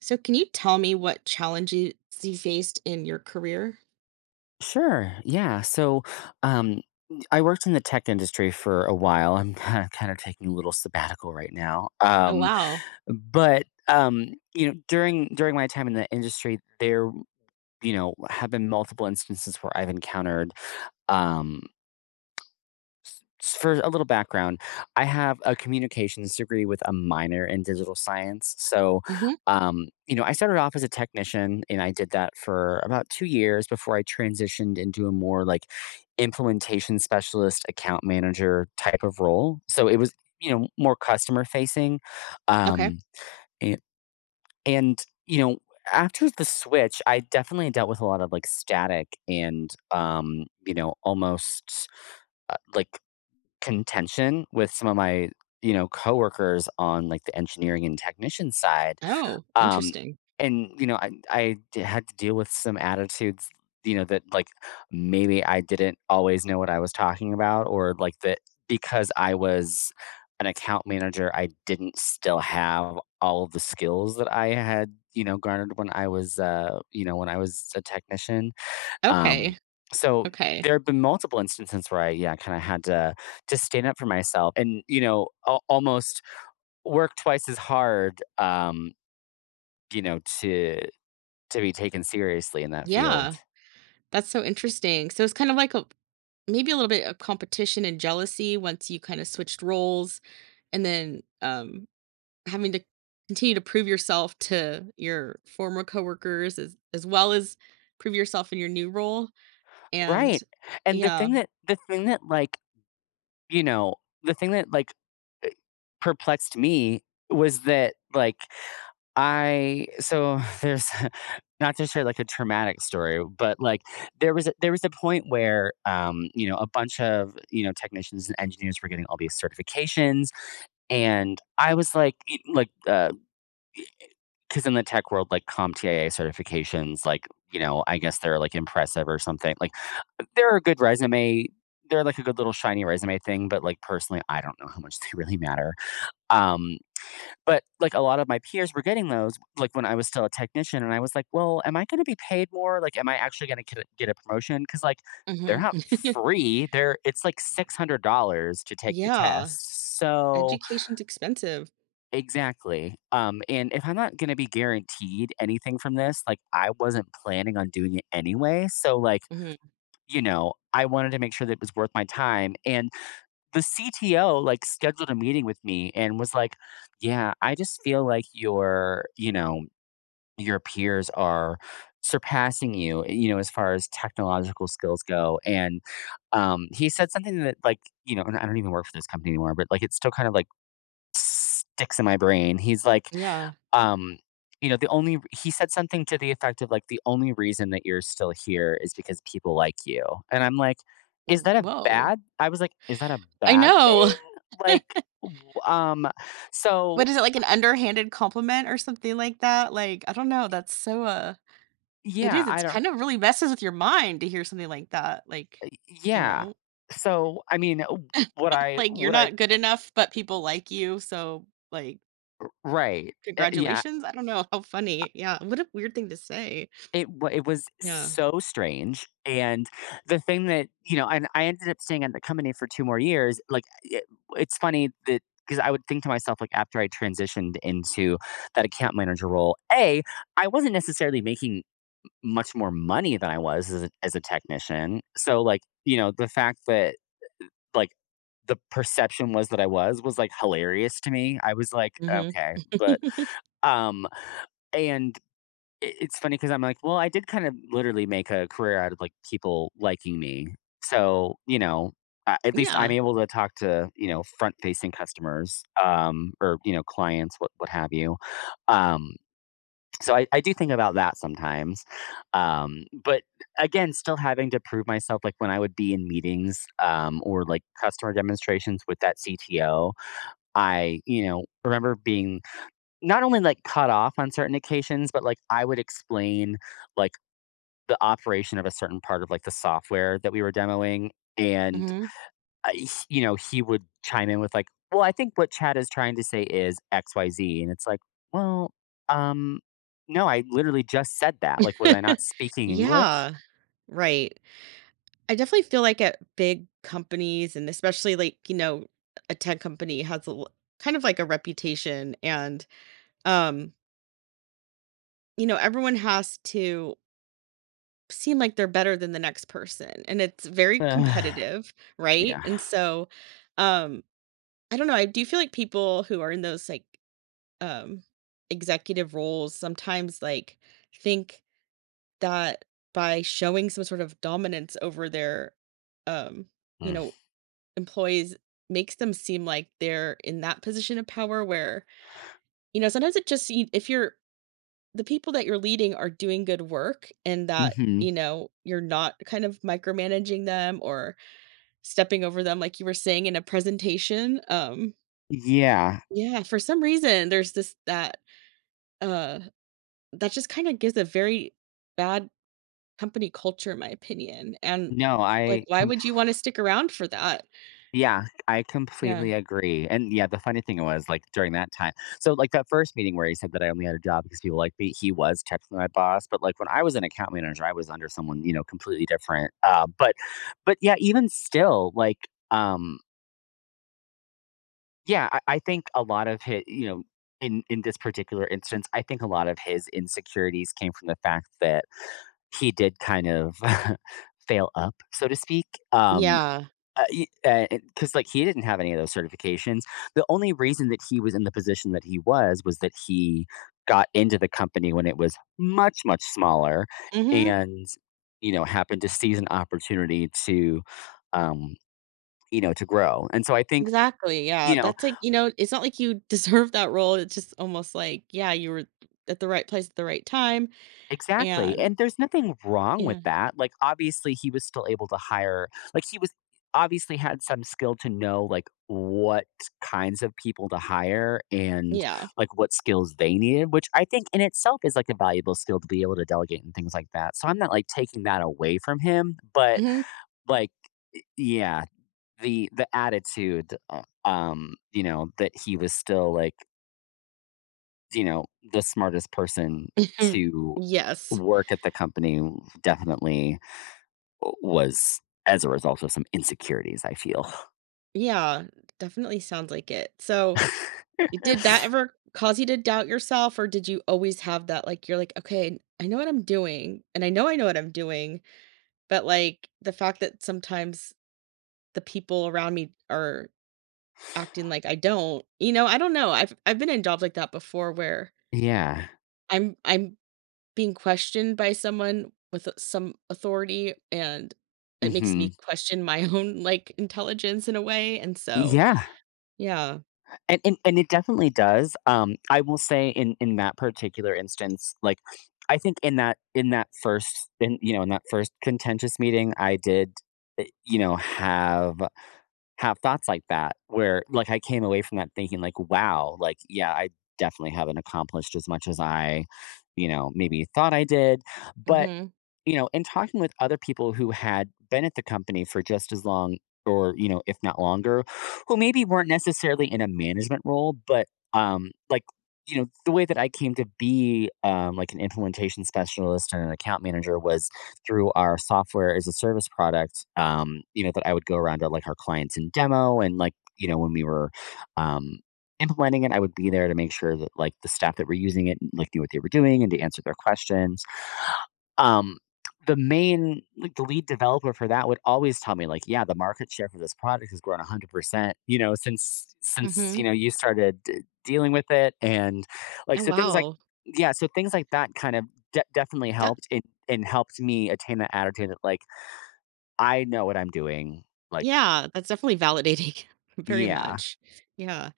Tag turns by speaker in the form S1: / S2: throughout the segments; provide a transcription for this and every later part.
S1: So can you tell me what challenges you faced in your career?
S2: Sure. Yeah. So, um, I worked in the tech industry for a while. I'm kind of taking a little sabbatical right now.
S1: Oh, wow.
S2: During my time in the industry, there have been multiple instances where I've encountered um, S- For a little background, I have a communications degree with a minor in digital science. So,
S1: Mhm.
S2: I started off as a technician and I did that for about 2 years before I transitioned into a more like implementation specialist, account manager type of role. So it was, you know, more customer facing.
S1: Okay.
S2: Um, and, and you know, after the switch, I definitely dealt with a lot of like static and, you know, almost like contention with some of my, you know, coworkers on like the engineering and technician side.
S1: Oh,
S2: Um,
S1: interesting.
S2: and you know, had to deal with some attitudes, you know, that like maybe I didn't always know what I was talking about, or like that because I was an account manager, I didn't still have all of the skills that I had, you know, garnered when I was, you know, when I was a technician. Um,
S1: Okay.
S2: so
S1: Okay.
S2: there have been multiple instances where I, yeah, kind of had to stand up for myself, and you know, almost work twice as hard, you know, to be taken seriously in that field,
S1: Yeah. That's so interesting. So it's kind of like a maybe a little bit of competition and jealousy once you kind of switched roles and then having to continue to prove yourself to your former coworkers as well as prove yourself in your new role and
S2: right? And
S1: yeah.
S2: the thing that like you know the thing that like eh, perplexed me was that like I so there's not to share like a traumatic story, but like there was a point where you know a bunch of you know technicians and engineers were getting all these certifications, and I was like because in the tech world like CompTIA certifications like you know I guess they're like impressive or something like they're a good resume. They're like a good little shiny resume thing, but like personally, I don't know how much they really matter. Um, but, like, a lot of my peers were getting those, like, when I was still a technician, and I was like, "Well, am I gonna be paid more? Like, am I actually gonna get a promotion?" 'Cause, like, they're
S1: Mhm.
S2: not free, they're it's like $600 to take the
S1: Yeah.
S2: test, so
S1: Education's expensive.
S2: exactly, and if I'm not gonna be guaranteed anything from this, like, I wasn't planning on doing it anyway, so, like,
S1: Mhm.
S2: you know, I wanted to make sure that it was worth my time, and the CTO like scheduled a meeting with me and was like, "Yeah, I just feel like your, you know, your peers are surpassing you, you know, as far as technological skills go." And he said something that like, you know, and I don't even work for this company anymore, but like it still kind of like sticks in my brain. He's like,
S1: Yeah.
S2: um you know the only he said something to the effect of like the only reason that you're still here is because people like you. And I'm like, is
S1: Mm,
S2: that a
S1: whoa.
S2: bad I was like, is that a
S1: I
S2: bad
S1: know.
S2: thing? Like w- um so
S1: What is it, like an underhanded compliment or something like that? Like, I don't know. That's so it
S2: yeah,
S1: is. It's
S2: I don't
S1: kind of really messes with your mind to hear something like that. Like, you
S2: yeah.
S1: know,
S2: So I mean,
S1: like you're
S2: would I,
S1: not good enough, but people like you. So like
S2: right? Yeah.
S1: congratulations. I don't know. How funny. Yeah. What a weird thing to say.
S2: It was
S1: Yeah.
S2: so strange, and the thing that you know, and I ended up staying at the company for 2 more years, like, it's funny that because I would think to myself, like, after I transitioned into that account manager role, A, I wasn't necessarily making much more money than I was as a technician, so, like, you know, the fact that, like, the perception was that I was, like, hilarious to me. I was like,
S1: Hmm.
S2: "Okay," but, um, and it, it's funny because I'm like, well, I did kind of literally make a career out of like people liking me. So, you know, at least I'm
S1: Yeah.
S2: able to talk to, you know, front facing customers or, you know, clients, what have you. Um, so I do think about that sometimes. But again, still having to prove myself, like when I would be in meetings or like customer demonstrations with that CTO, you know, remember being not only, like, cut off on certain occasions, but, like, I would explain, like, the operation of a certain part of, like, the software that we were demoing, and,
S1: Hmm.
S2: he you know, he would chime in with, like, "Well, I think what Chad is trying to say is XYZ," and it's like, "Well, um, no, I literally just said that, like, was I not speaking English?"
S1: Yeah. Right. I definitely feel like at big companies and especially, like, you know, a tech company has a kind of like a reputation and um, you know, everyone has to seem like they're better than the next person, and it's very
S2: Ugh,
S1: competitive, right?
S2: yeah.
S1: And so um I don't know, I do feel like people who are in those like um executive roles sometimes like think that by showing some sort of dominance over their um you
S2: Mm.
S1: know employees makes them seem like they're in that position of power where, you know, sometimes it just see if you're the people that you're leading are doing good work and that,
S2: Mhm.
S1: you know, you're not kind of micromanaging them or stepping over them like you were saying in a presentation.
S2: Yeah.
S1: Yeah, for some reason there's this that uh that just kind of gives a very bad company culture, in my opinion. And
S2: No,
S1: like
S2: I
S1: why would you want to stick around for that?
S2: yeah, I
S1: Yeah.
S2: completely agree. And yeah, the funny thing was like during that time. So like that first meeting where he said that I only had a job because people like me, he was technically my boss. But like when I was an account manager, I was under someone, you know, completely different. But yeah, even still, like yeah, I think a lot of his you know, in this particular instance, I think a lot of his insecurities came from the fact that he did kind of fail up, so to speak. Um
S1: Yeah.
S2: y and 'cause, like, he didn't have any of those certifications. The only reason that he was in the position that he was that he got into the company when it was much, much smaller
S1: Mhm.
S2: and, you know, happened to seize an opportunity to, um, you know, to grow, and so I think,
S1: Exactly,
S2: you
S1: yeah,
S2: know
S1: that's like, you know, it's not like you deserve that role, it's just almost like, yeah, you were at the right place at the right time,
S2: exactly,
S1: and
S2: and there's nothing wrong with
S1: yeah,
S2: that, like, obviously, he was obviously had some skill to know, like, what kinds of people to hire and,
S1: yeah,
S2: like, what skills they needed, which I think in itself is, like, a valuable skill to be able to delegate and things like that, so I'm not, like, taking that away from him, but,
S1: mhm.
S2: like, yeah, the attitude, you know, that he was still, like you know, the smartest person to
S1: Yes,
S2: work at the company definitely was as a result of some insecurities, I feel.
S1: yeah, definitely sounds like it. So, did that ever cause you to doubt yourself, or did you always have that, like, you're like, "Okay, I know what I'm doing, and I know what I'm doing," but, like, the fact that sometimes the people around me are acting like I don't, you know, I don't know, I've been in jobs like that before where
S2: Yeah.
S1: I'm being questioned by someone with some authority, and it makes
S2: Hmm.
S1: me question my own, like, intelligence in a way, and so
S2: Yeah.
S1: yeah.
S2: And it definitely does. I will say in that particular instance, like I think in that first in you know in that first contentious meeting, I did you know have thoughts like that where like I came away from that thinking like, wow, like yeah, I definitely haven't accomplished as much as I, you know, maybe thought I did. But
S1: Mhm.
S2: you know, and talking with other people who had been at the company for just as long or, you know, if not longer, who maybe weren't necessarily in a management role, but um like you know the way that I came to be like an implementation specialist and an account manager was through our software as a service product, you know that I would go around to like our clients in demo and like you know when we were um, implementing it I would be there to make sure that like the staff that were using it like knew what they were doing and to answer their questions. um, the lead developer for that would always tell me like, "Yeah, the market share for this product has grown 100%, you know,
S1: Mhm.
S2: you know, you started d dealing with it," and, like,
S1: Oh,
S2: so things like
S1: wow.
S2: yeah, so things like that kind of de definitely
S1: That
S2: helped and helped me attain that attitude that like, "I know what I'm doing." Like
S1: yeah, that's definitely validating very
S2: yeah.
S1: much. Yeah.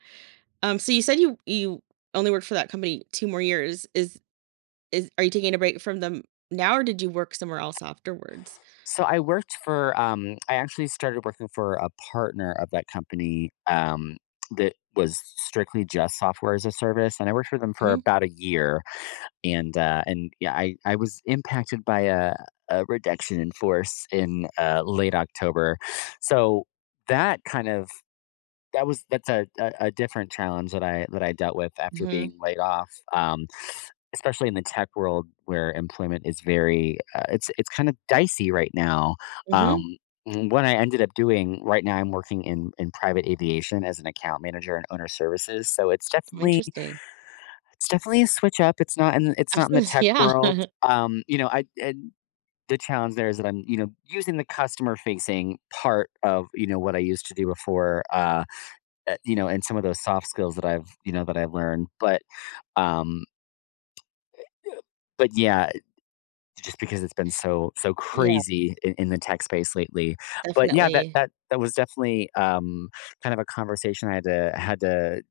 S1: So you said you only worked for that company 2 more years. Is are you taking a break from them now, or did you work somewhere else afterwards?
S2: So I worked for I actually started working for a partner of that company that was strictly just software as a service, and I worked for them for
S1: Mhm.
S2: about a year. And yeah, I was impacted by a reduction in force in late October. So that kind of that's a different challenge that I dealt with after being
S1: Mhm.
S2: laid off, especially in the tech world where employment is very, it's kind of dicey right now.
S1: Mhm.
S2: Um, and what I ended up doing right now, I'm working in private aviation as an account manager and owner services, so
S1: Oh, interesting.
S2: it's definitely a switch up. It's
S1: I was
S2: not in the
S1: gonna say
S2: tech
S1: yeah.
S2: world. You know, I and The challenge there is that I'm you know using the customer facing part of you know what I used to do before. You know, and some of those soft skills that I've, you know, that I've learned. Um, but yeah, just because it's been so
S1: Yeah,
S2: crazy in the tech space lately. But yeah, that
S1: definitely.
S2: that that was definitely kind of a conversation I had to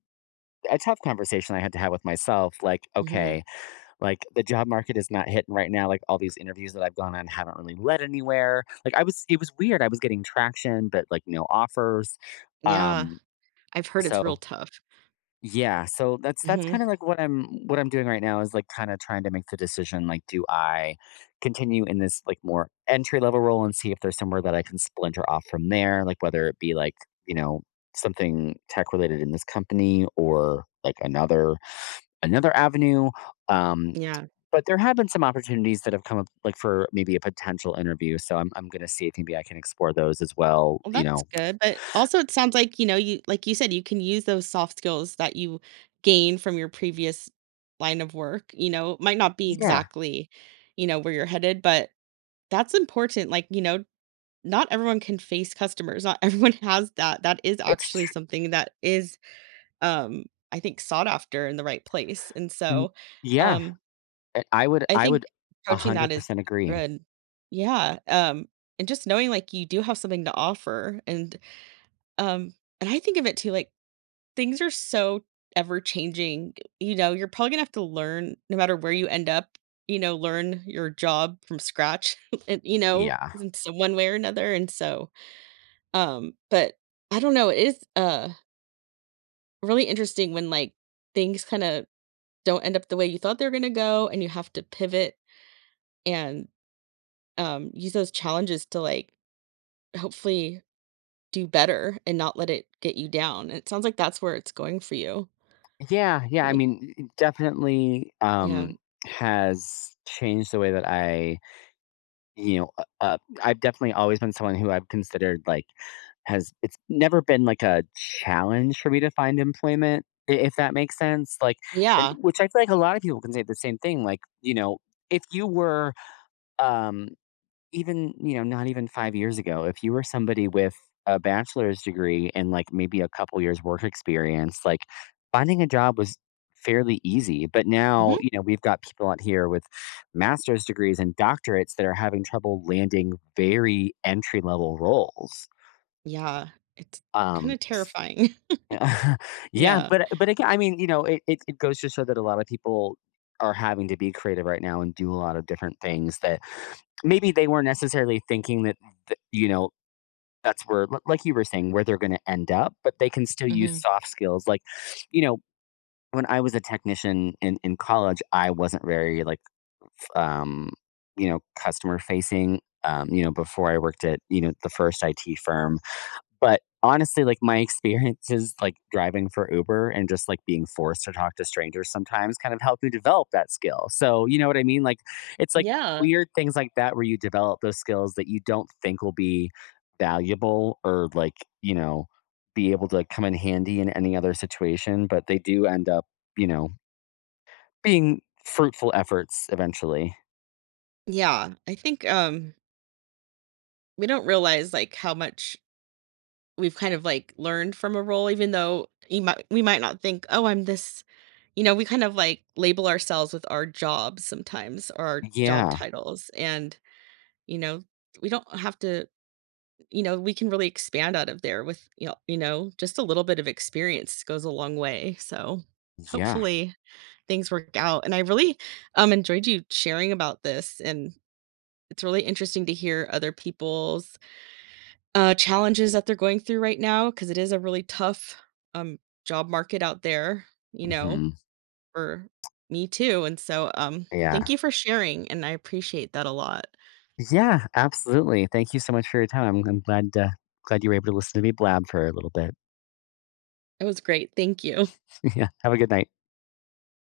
S2: a tough conversation I had to have with myself. Like,
S1: Mhm.
S2: okay, like the job market is not hitting right now. Like all these interviews that I've gone on haven't really led anywhere. Like it was weird. I was getting traction, but like no offers.
S1: Yeah,
S2: Um,
S1: I've heard it's real
S2: so
S1: tough.
S2: yeah, so that's
S1: Mhm,
S2: kind of like what I'm doing right now is like kind of trying to make the decision, like, do I continue in this like more entry level role and see if there's somewhere that I can splinter off from there, like whether it be like, you know, something tech related in this company or like another avenue, um
S1: yeah.
S2: but there have been some opportunities that have come up like for maybe a potential interview, so I'm going to see if maybe I can explore those as well,
S1: Well,
S2: you
S1: that's
S2: know.
S1: good, but also it sounds like, you know, you like you said, you can use those soft skills that you gain from your previous line of work, you know, it might not be
S2: Yeah,
S1: exactly, you know, where you're headed, but that's important, like, you know, not everyone can face customers, not everyone has that, that is
S2: it's
S1: actually
S2: tr-
S1: something that is, um, I think sought after in the right place, and
S2: n-
S1: so,
S2: yeah,
S1: um
S2: And I would
S1: I
S2: I
S1: think
S2: would
S1: approaching that is
S2: 100% agree.
S1: good. Yeah, and just knowing, like, you do have something to offer um and I think of it too, like, things are so ever changing, you know, you're probably gonna have to learn no matter where you end up, you know, learn your job from scratch and, you know,
S2: Yeah.
S1: in so one way or another, and so, but I don't know, it is, really interesting when, like, things kinda don't end up the way you thought they were gonna go and you have to pivot and use those challenges to, like, hopefully do better and not let it get you down, it sounds like that's where it's going for you.
S2: Yeah, yeah, I
S1: Like
S2: mean, it definitely,
S1: yeah.
S2: has changed the way that I, you know, uh uh, I've definitely always been someone who I've considered, like, has it's never been, like, a challenge for me to find employment, I if that makes sense, like, and
S1: Yeah.
S2: which I feel like a lot of people can say the same thing, like, you know, if you were, um Even, you know, not even 5 years ago - wait years ago, if you were somebody with a bachelor's degree and, like, maybe a couple years' work experience, like, finding a job was fairly easy, but
S1: Mhm.
S2: now, you know, we've got people out here with master's degrees and doctorates that are having trouble landing very entry-level roles.
S1: Yeah. It's
S2: Um,
S1: kinda terrifying.
S2: yeah,
S1: Yeah.
S2: but again, I mean, you know, it goes to show that a lot of people are having to be creative right now and do a lot of different things that maybe they weren't necessarily thinking that, th you know, that's where li like you were saying, where they're gonna end up, but they can still use
S1: Mhm.
S2: soft skills, like, you know, when I was a technician in college, I wasn't very, like, um, you know, customer facing, you know, before I worked at, you know, the first IT firm, but honestly, like my experiences like driving for Uber and just like being forced to talk to strangers sometimes kind of helped me develop that skill. So, you know what I mean? Like it's like
S1: Yeah.
S2: weird things like that where you develop those skills that you don't think will be valuable or like, you know, be able to come in handy in any other situation, but they do end up, you know, being fruitful efforts eventually.
S1: Yeah. I think, we don't realize, like, how much we've kind of, like, learned from a role even though you might we might not think, "Oh, I'm this," you know, we kind of, like, label ourselves with our jobs sometimes or our job
S2: Yeah.
S1: titles, and, you know, we don't have to you know, we can really expand out of there with, you know, just a little bit of experience goes a long way. So
S2: Yeah.
S1: hopefully things work out. And I really enjoyed you sharing about this, and it's really interesting to hear other people's challenges that they're going through right now because it is a really tough um job market out there, you know,
S2: hmm
S1: for me too. And so thank
S2: Yeah.
S1: you for sharing and I appreciate that a lot.
S2: Yeah, absolutely. Thank you so much for your time. I'm glad, glad you were able to listen to me blab for a little bit.
S1: It was great. Thank you.
S2: Yeah, have a good night.